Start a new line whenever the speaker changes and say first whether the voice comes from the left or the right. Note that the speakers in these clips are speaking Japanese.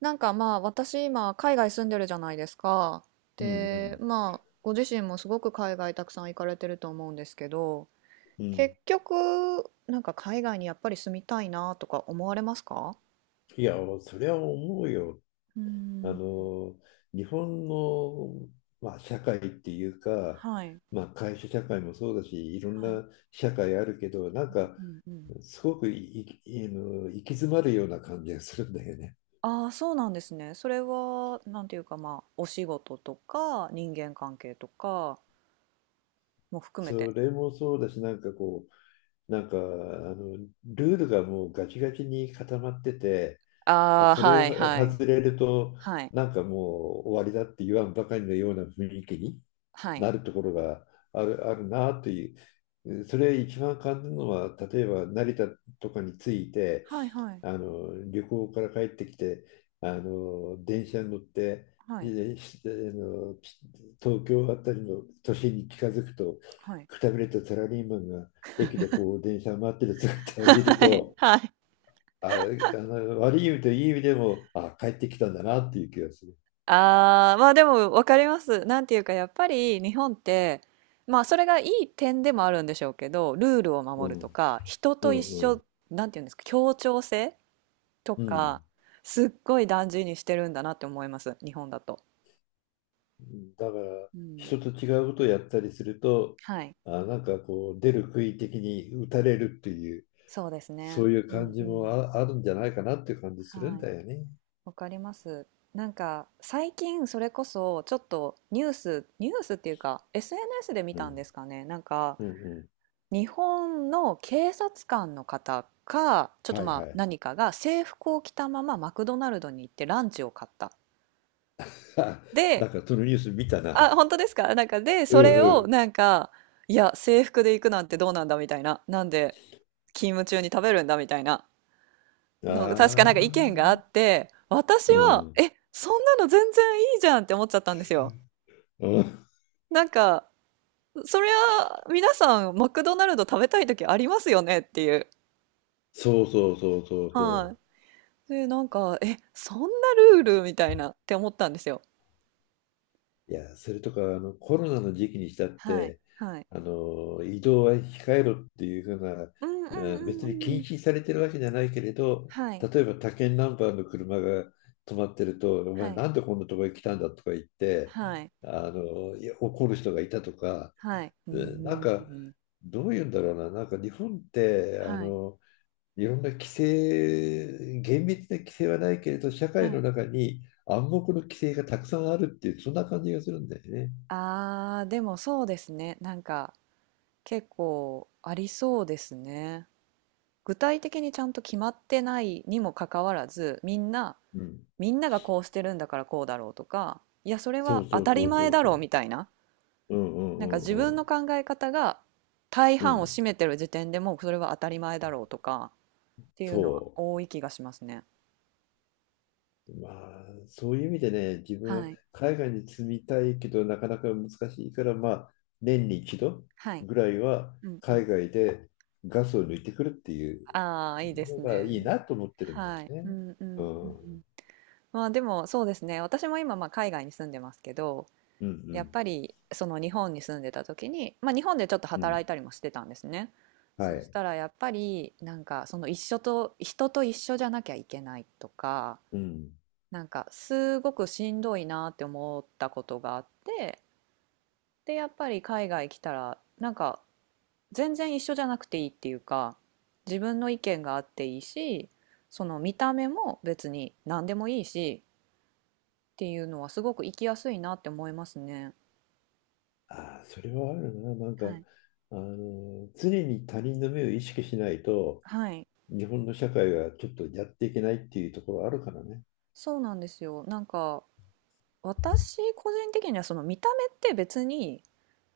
right: なんかまあ私今海外住んでるじゃないですか。
left: うんう
right: で、
left: ん
right: まあご自身もすごく海外たくさん行かれてると思うんですけど、
left: うん。
right: 結局なんか海外にやっぱり住みたいなとか思われますか？
left: いや、それは思うよ。
right: うー
left: あ
right: ん、
left: の、日本の、社会っていうか、
right: はい、
left: 会社社会もそうだし、いろん
right: はい、
left: な社会あるけど、
right: うんうん。
left: すごくいい行き詰まるような感じがするんだよね。
right: ああ、そうなんですね。それはなんていうかまあお仕事とか人間関係とかも含めて。
left: それもそうだし、う、なんか、あの、ルールがもうガチガチに固まってて、
right: ああ、
left: それを
right: はいはい。
left: 外れると、
right: はい、
left: なんかもう終わりだって言わんばかりのような雰囲気に
right: はい。
left: なるところがあるなっていう、それ一番感じるのは、例えば成田とかに着いて、
right: はいはい。
left: あの旅行から帰ってきて、あの電車に乗って、
right: はい。
left: あの東京あたりの都心に近づくと、
right: はい。
left: くたびれたサラリーマンが駅でこう電車を待ってる姿を見る と、
right: はい。
left: あの悪い意味といい意味でも、あ、帰ってきたんだなっていう気がする。
right: ああ、まあでも分かります。なんていうかやっぱり日本って、まあそれがいい点でもあるんでしょうけど、ルールを
left: う
right: 守ると
left: ん、
right: か、人
left: う
right: と一
left: ん、う
right: 緒、
left: ん、
right: なんていうんですか、協調性と
left: う
right: か、
left: ん。
right: すっごい大事にしてるんだなって思います、日本だと。
left: だから
right: うん。
left: 人と違うことをやったりすると
right: はい。
left: なんかこう出る杭的に打たれるっていう
right: そうです
left: そ
right: ね。
left: ういう
right: う
left: 感
right: ん
left: じ
right: う
left: も
right: ん。
left: あるんじゃないかなっていう感じするん
right: はい。
left: だよね。
right: わかります。なんか最近それこそちょっとニュースっていうか SNS で見
left: う
right: たん
left: ん、
right: ですかね。なんか
left: うん、うん。
right: 日本の警察官の方か、ちょっと
left: はい
right: ま
left: は
right: あ
left: い。
right: 何かが制服を着たままマクドナルドに行ってランチを買った。
left: な
right: で、
left: んかそのニュース見たな。
right: あ、本当ですか、なんかで、
left: う
right: それを
left: ん
right: なんか、いや、制服で行くなんてどうなんだみたいな。なんで勤務中に食べるんだみたいな
left: うん。
right: の、確かなん
left: あ
right: か意見があっ
left: あ。
right: て、私
left: う
right: は、
left: ん。
right: え、そんなの全然いいじゃんって思っちゃったんですよ。
left: うん。
right: なんか、そりゃ、皆さん、マクドナルド食べたい時ありますよねっていう。
left: そうそうそうそうそう。
right: はい、で、なんか、え、そんなルールみたいなって思ったんですよ。
left: いや、それとか、コロナの時期にしたっ
right: はい、
left: て、
right: はい。
left: 移動は控えろっていうふうな、
right: うんうんうん
left: 別
right: う
left: に
right: ん
left: 禁
right: うん。
left: 止されてるわけじゃないけれど、
right: はい、
left: 例えば他県ナンバーの車が止まってると、お前
right: はい、
left: なんでこんなとこへ来たんだとか言って、
right: はい、
left: いや怒る人がいたとか、
right: はい。う
left: う
right: ん
left: んなん
right: うん
left: か、
right: うん。
left: どういうんだろうな、なんか日本って、
right: はい、
left: いろんな規制、厳密な規制はないけれど、社会
right: は
left: の
right: い。
left: 中に暗黙の規制がたくさんあるっていう、そんな感じがするんだよね。
right: ああ、でもそうですね。なんか、結構ありそうですね。具体的にちゃんと決まってないにもかかわらず、みんな、
left: うん。
right: みんながこうしてるんだからこうだろうとか、いや、それ
left: そ
right: は
left: うそ
right: 当
left: う
right: た
left: そ
right: り
left: うそ
right: 前
left: う
right: だ
left: そ
right: ろう
left: う。
right: みたいな。
left: うんうん
right: なんか自
left: うん
right: 分
left: う
right: の
left: ん。
right: 考え方が大
left: う
right: 半を
left: ん。
right: 占めてる時点でもうそれは当たり前だろうとかっていうのは
left: そ
right: 多い気がしますね。
left: う。まあ、そういう意味でね、自分は
right: はい。
left: 海外に住みたいけど、なかなか難しいから、まあ、年に一度
right: はい。
left: ぐらいは
right: うんうん。
left: 海外でガスを抜いてくるっていう
right: ああ、いいで
left: の
right: す
left: がいい
right: ね。
left: なと思ってるんだよ
right: はい。う
left: ね。
right: んう
left: う
right: んうんう
left: ん。うん
right: ん。まあでもそうですね。私も今まあ海外に住んでますけど、
left: う
right: やっ
left: ん。
right: ぱりその日本に住んでた時に、まあ日本でちょっと
left: う
right: 働
left: ん。
right: いたりもしてたんですね。
left: は
right: そし
left: い。
right: たらやっぱりなんかその一緒と、人と一緒じゃなきゃいけないとか、
left: うん。
right: なんかすごくしんどいなって思ったことがあって、でやっぱり海外来たらなんか全然一緒じゃなくていいっていうか、自分の意見があっていいし、その見た目も別に何でもいいしっていうのはすごく生きやすいなって思いますね。
left: ああ、それはあるな。
right: はい。
left: 常に他人の目を意識しないと、
right: はい、
left: 日本の社会がちょっとやっていけないっていうところあるからね。
right: そうなんですよ。なんか私個人的にはその見た目って別に、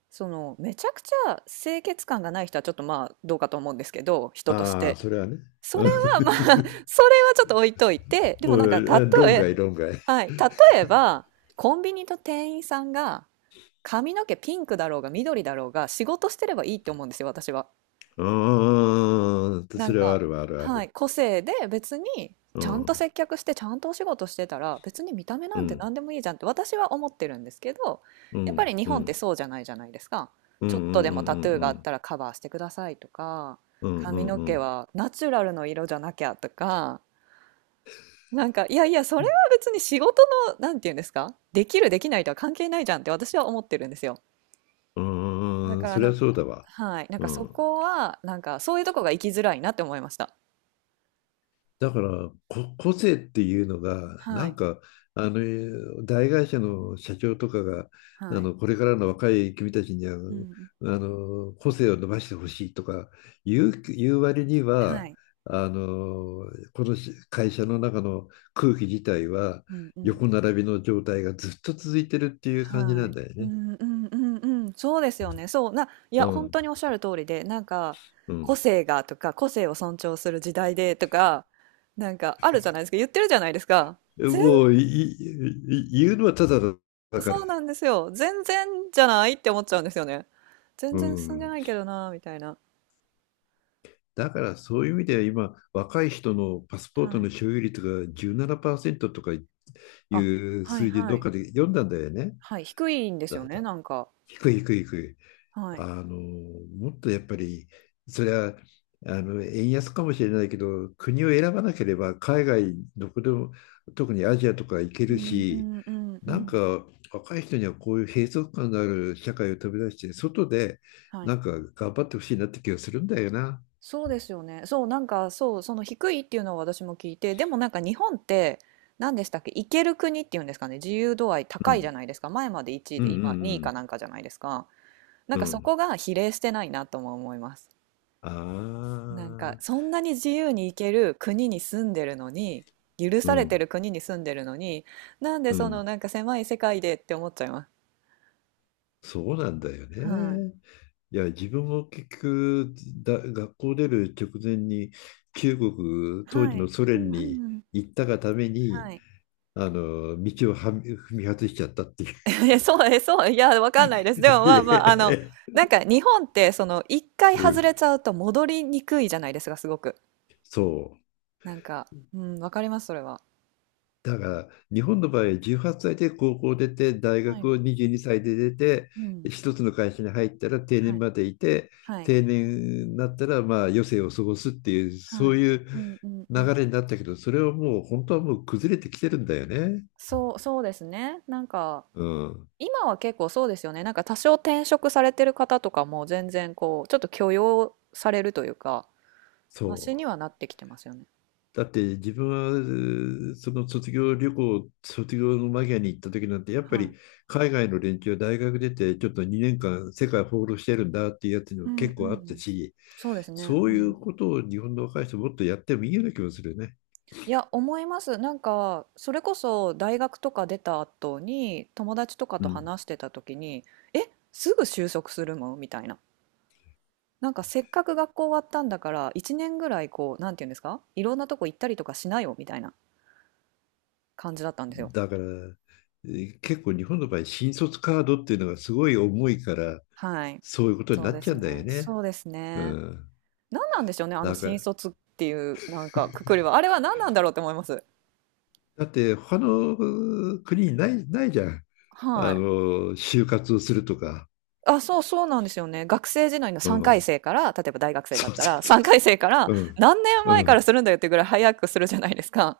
right: そのめちゃくちゃ清潔感がない人はちょっとまあどうかと思うんですけど、人とし
left: ああ、
right: て。
left: それはね。
right: それ
left: う
right: はまあ、それは
left: ん。
right: ちょっと置いといて、でも
left: おい
right: なん
left: おい
right: か
left: え論外、論外。
right: はい、例えば、コンビニと店員さんが髪の毛ピンクだろうが緑だろうが仕事してればいいって思うんですよ、私は。
left: うん、
right: な
left: そ
right: ん
left: れはあ
right: か、
left: るわ、あるあ
right: はい、
left: る。
right: 個性で別に
left: う
right: ちゃんと
left: ん、
right: 接客してちゃんとお仕事してたら別に見た目な
left: う
right: んて
left: ん、
right: 何でもいいじゃんって私は思ってるんですけど、
left: う
right: やっぱ
left: ん、
right: り日
left: う
right: 本って
left: ん、
right: そうじゃないじゃないですか。
left: うん、
right: ち
left: う
right: ょっ
left: ん、うん、う
right: とでもタトゥーがあっ
left: ん、
right: たらカバーしてくださいとか、
left: うん、う
right: 髪
left: ん、
right: の
left: うん、う
right: 毛
left: ん、
right: はナチュラルの色じゃなきゃとか、なんか、いやいや、それは別に仕事の、なんていうんですか、できる、できないとは関係ないじゃんって私は思ってるんですよ。
left: う
right: だ
left: んうん、
right: から、
left: それ
right: な
left: は
right: んか、
left: そうだわ。
right: はい、なん
left: う
right: かそ
left: ん。
right: こは、なんか、そういうとこが生きづらいなって思いました。
left: だから、個性っていうのが、
right: はい、
left: 大会社の社長とかが、
right: はい、
left: これからの若い君たちには、
right: うん、
left: 個性を伸ばしてほしいとか言う割に
right: は
left: は、
right: い、
left: この会社の中の空気自体は、
right: うん、うん、
left: 横並びの状態がずっと続いてるっていう感じ
right: は
left: な
right: い、
left: んだよ
right: う
left: ね。
right: ん、うん、うん、うん、そうですよね。そう、いや、
left: う
right: 本
left: ん。
right: 当におっしゃる通りで、なんか、
left: う
right: 個
left: ん。
right: 性がとか、個性を尊重する時代でとか、なんか、あるじゃないですか、言ってるじゃないですか。
left: もう、い言うのはただだか
right: そ
left: ら。
right: うなんですよ。全然じゃないって思っちゃうんですよね。全
left: う
right: 然進んで
left: ん。
right: ないけどな、みたいな。
left: だからそういう意味では今、若い人のパスポート
right: は
left: の
right: い。
left: 所有率が17%とかい
right: あ、
left: う
right: はい
left: 数字
right: は
left: どっ
right: い。
left: かで読んだんだよね。
right: はい、低いんですよ
left: だ
right: ね、
left: だ
right: なんか。
left: 低い低い低い。
right: はい。
left: あの、もっとやっぱり、それは円安かもしれないけど、国を選ばなければ海外どこでも、特にアジアとか行け
right: う
left: る
right: んう
left: し、
right: んうんう
left: なん
right: ん。
left: か若い人にはこういう閉塞感のある社会を飛び出して、外で
right: はい。
left: 頑張ってほしいなって気がするんだよな。
right: そうですよね。そう、なんか、そう、その低いっていうのを私も聞いて、でもなんか日本って、何でしたっけ、行ける国っていうんですかね、自由度合い
left: う
right: 高いじゃ
left: ん。
right: ないですか。前まで1位
left: うん
right: で、
left: う
right: 今2位か
left: ん
right: なんかじゃないですか。なん
left: うん。
right: か
left: う
right: そ
left: ん。
right: こが比例してないなとも思います。
left: あ
right: なんか
left: あ、
right: そんなに自由に行ける国に住んでるのに、許
left: う
right: されて
left: ん、
right: る国に住んでるのに、なんで
left: う
right: その
left: ん。
right: なんか狭い世界でって思っちゃいます。
left: そうなんだよ
right: はい。
left: ね。いや、自分も結局、学校出る直前に、当時
right: は
left: の
right: い。
left: ソ
right: う
left: 連
right: んうん
left: に
right: うん。
left: 行ったがために、
right: はい。
left: 道を踏み外しちゃったっていう。
right: え、そう、え、そう、いや、わかんないです。でも ま
left: い
right: あまあ、あの、
left: え
right: なんか日本ってその一回
left: う
right: 外
left: ん、
right: れちゃうと戻りにくいじゃないですか、すごく。
left: そう。
right: なんか、うん、わかります、それは。
left: だから日本の場合18歳で高校を出て大
right: は
left: 学
right: い。
left: を22歳で出て
right: うん。
left: 一つの会社に入ったら定
right: は
left: 年
right: い。
left: までいて
right: はい。
left: 定年になったらまあ余生を過ごすっていう
right: は
left: そう
right: い。
left: いう
right: うんうんうん。
left: 流れになったけど、それはもう本当はもう崩れてきてるんだよね。
right: そうですね。なんか、
left: うん、
right: 今は結構そうですよね。なんか多少転職されてる方とかも全然こう、ちょっと許容されるというか、
left: そ
right: マシ
left: う。
right: にはなってきてますよね。
left: だって自分はその卒業の間際に行った時なんて、やっぱ
right: はい。
left: り海外の連中は大学出てちょっと2年間世界放浪してるんだっていうやつに
right: う
left: も
right: んう
left: 結構あった
right: ん。
left: し、
right: そうですね。
left: そう
right: う
left: いう
right: ん。
left: ことを日本の若い人もっとやってもいいような気もするよね。
right: いや、思います。なんか、それこそ大学とか出た後に友達とか
left: う
right: と
left: ん。
right: 話してた時に、え、すぐ就職するのみたいな。なんかせっかく学校終わったんだから1年ぐらいこう、なんていうんですか、いろんなとこ行ったりとかしなよみたいな感じだったんですよ。
left: だから、結構日本の場合、新卒カードっていうのがすごい重いから、
right: はい。
left: そういうことに
right: そう
left: なっ
right: で
left: ちゃ
right: す
left: うんだよ
right: ね。
left: ね。
right: そうです
left: う
right: ね。
left: ん。
right: 何なんでしょうね、あ
left: な
right: の
left: んか、
right: 新卒っていうなんかくくりは。あれは何なんだろうって思います。
left: だって他の国にない、ないじゃん。
right: はい。
left: 就活をするとか、
right: あ、そうそうなんですよね。学生時代の
left: う
right: 3回
left: ん、
right: 生から、例えば大学生だっ
left: そう
right: た
left: そ
right: ら、
left: う
right: 3
left: そ
right: 回生から
left: うん、
right: 何年
left: う
right: 前から
left: ん。
right: するんだよっていうぐらい早くするじゃないですか。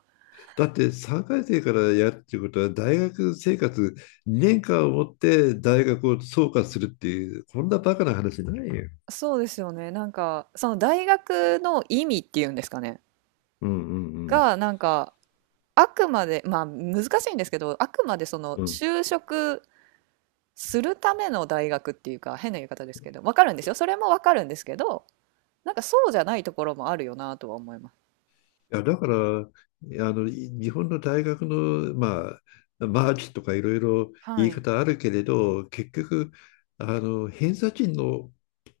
left: だって3回生からやるっていうことは、大学生活2年間をもって大学を総括するっていう、こんなバカな話ないよ。
right: そうですよね。なんか、その大学の意味っていうんですかね。
left: うんうん
right: が、なんか、あくまで、まあ難しいんですけど、あくまでその
left: うんうん。
right: 就職するための大学っていうか、変な言い方ですけど、わかるんですよ。それもわかるんですけど、なんかそうじゃないところもあるよなとは思います。
left: いや、だから、日本の大学の、まあ、マーチとかいろいろ言
right: は
left: い
right: い。
left: 方あるけれど、結局、偏差値の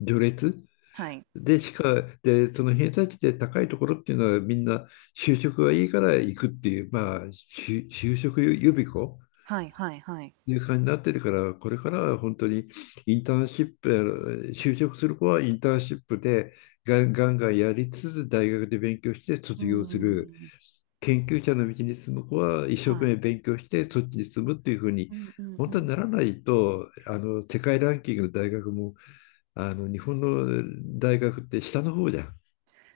left: 序列、
right: はい。
left: で、しか、で、その偏差値で高いところっていうのはみんな就職がいいから行くっていう、まあ、就職予備校
right: はいはいはい。
left: っていう感じになってるから、これからは本当にインターンシップ、就職する子はインターンシップでガンガンやりつつ大学で勉強して
right: うー
left: 卒業する。
right: ん。
left: 研究者の道に進む子は一生
right: は
left: 懸命
right: い。
left: 勉強してそっちに進むっていうふうに、
right: うんうんう
left: 本当に
right: ん。
left: ならないと、世界ランキングの大学も、日本の大学って下の方じゃん。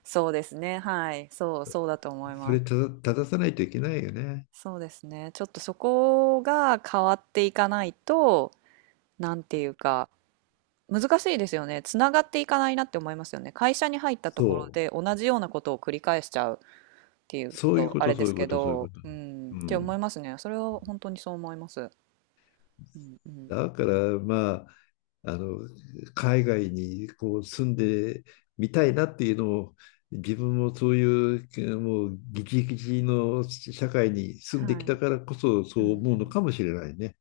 right: そうですね。はい。そう、そうだと思い
left: そ
right: ま
left: れ
right: す。
left: 正さないといけないよね。
right: そうですね。ちょっとそこが変わっていかないと、なんていうか、難しいですよね。つながっていかないなって思いますよね。会社に入ったところ
left: そう。
right: で同じようなことを繰り返しちゃうっていう
left: そういう
right: と、
left: こ
right: あ
left: と、
right: れ
left: そ
right: で
left: うい
right: す
left: うこ
right: け
left: と、そういうこ
right: ど、
left: と。
right: うん、
left: う
right: って思い
left: ん。
right: ますね。それは本当にそう思います。うんうん。
left: だから、まあ、あの、海外にこう住んでみたいなっていうのを、自分もそういう、もう、ギチギチの社会に住んで
right: は
left: き
right: い。
left: たからこそ、そ
right: う
left: う
right: ん
left: 思
right: う
left: うの
right: ん、
left: かもしれないね。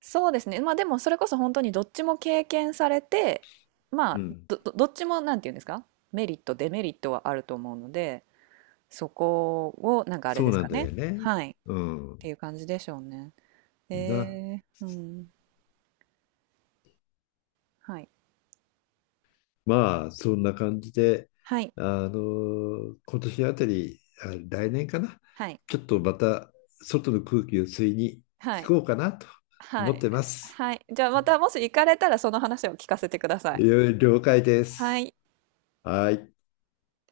right: そうですね。まあでもそれこそ本当にどっちも経験されて、ま
left: う
right: あ
left: ん。
right: どっちもなんて言うんですか、メリット、デメリットはあると思うので、そこをなんかあれ
left: そ
right: で
left: う
right: す
left: な
right: か
left: んだ
right: ね。
left: よね。
right: はい。っ
left: う
right: て
left: ん。
right: いう感じでしょうね。
left: な。
right: うん。はい。
left: まあ、そんな感じで、
right: はい。
left: 今年あたり、来年かな、
right: はい。
left: ちょっとまた外の空気を吸いに
right: は
left: 行
right: い。
left: こうかなと
right: は
left: 思っ
right: い。
left: てます。
right: はい。じゃあまたもし行かれたらその話を聞かせてください。
left: 了解で
right: は
left: す。
right: い。
left: はい。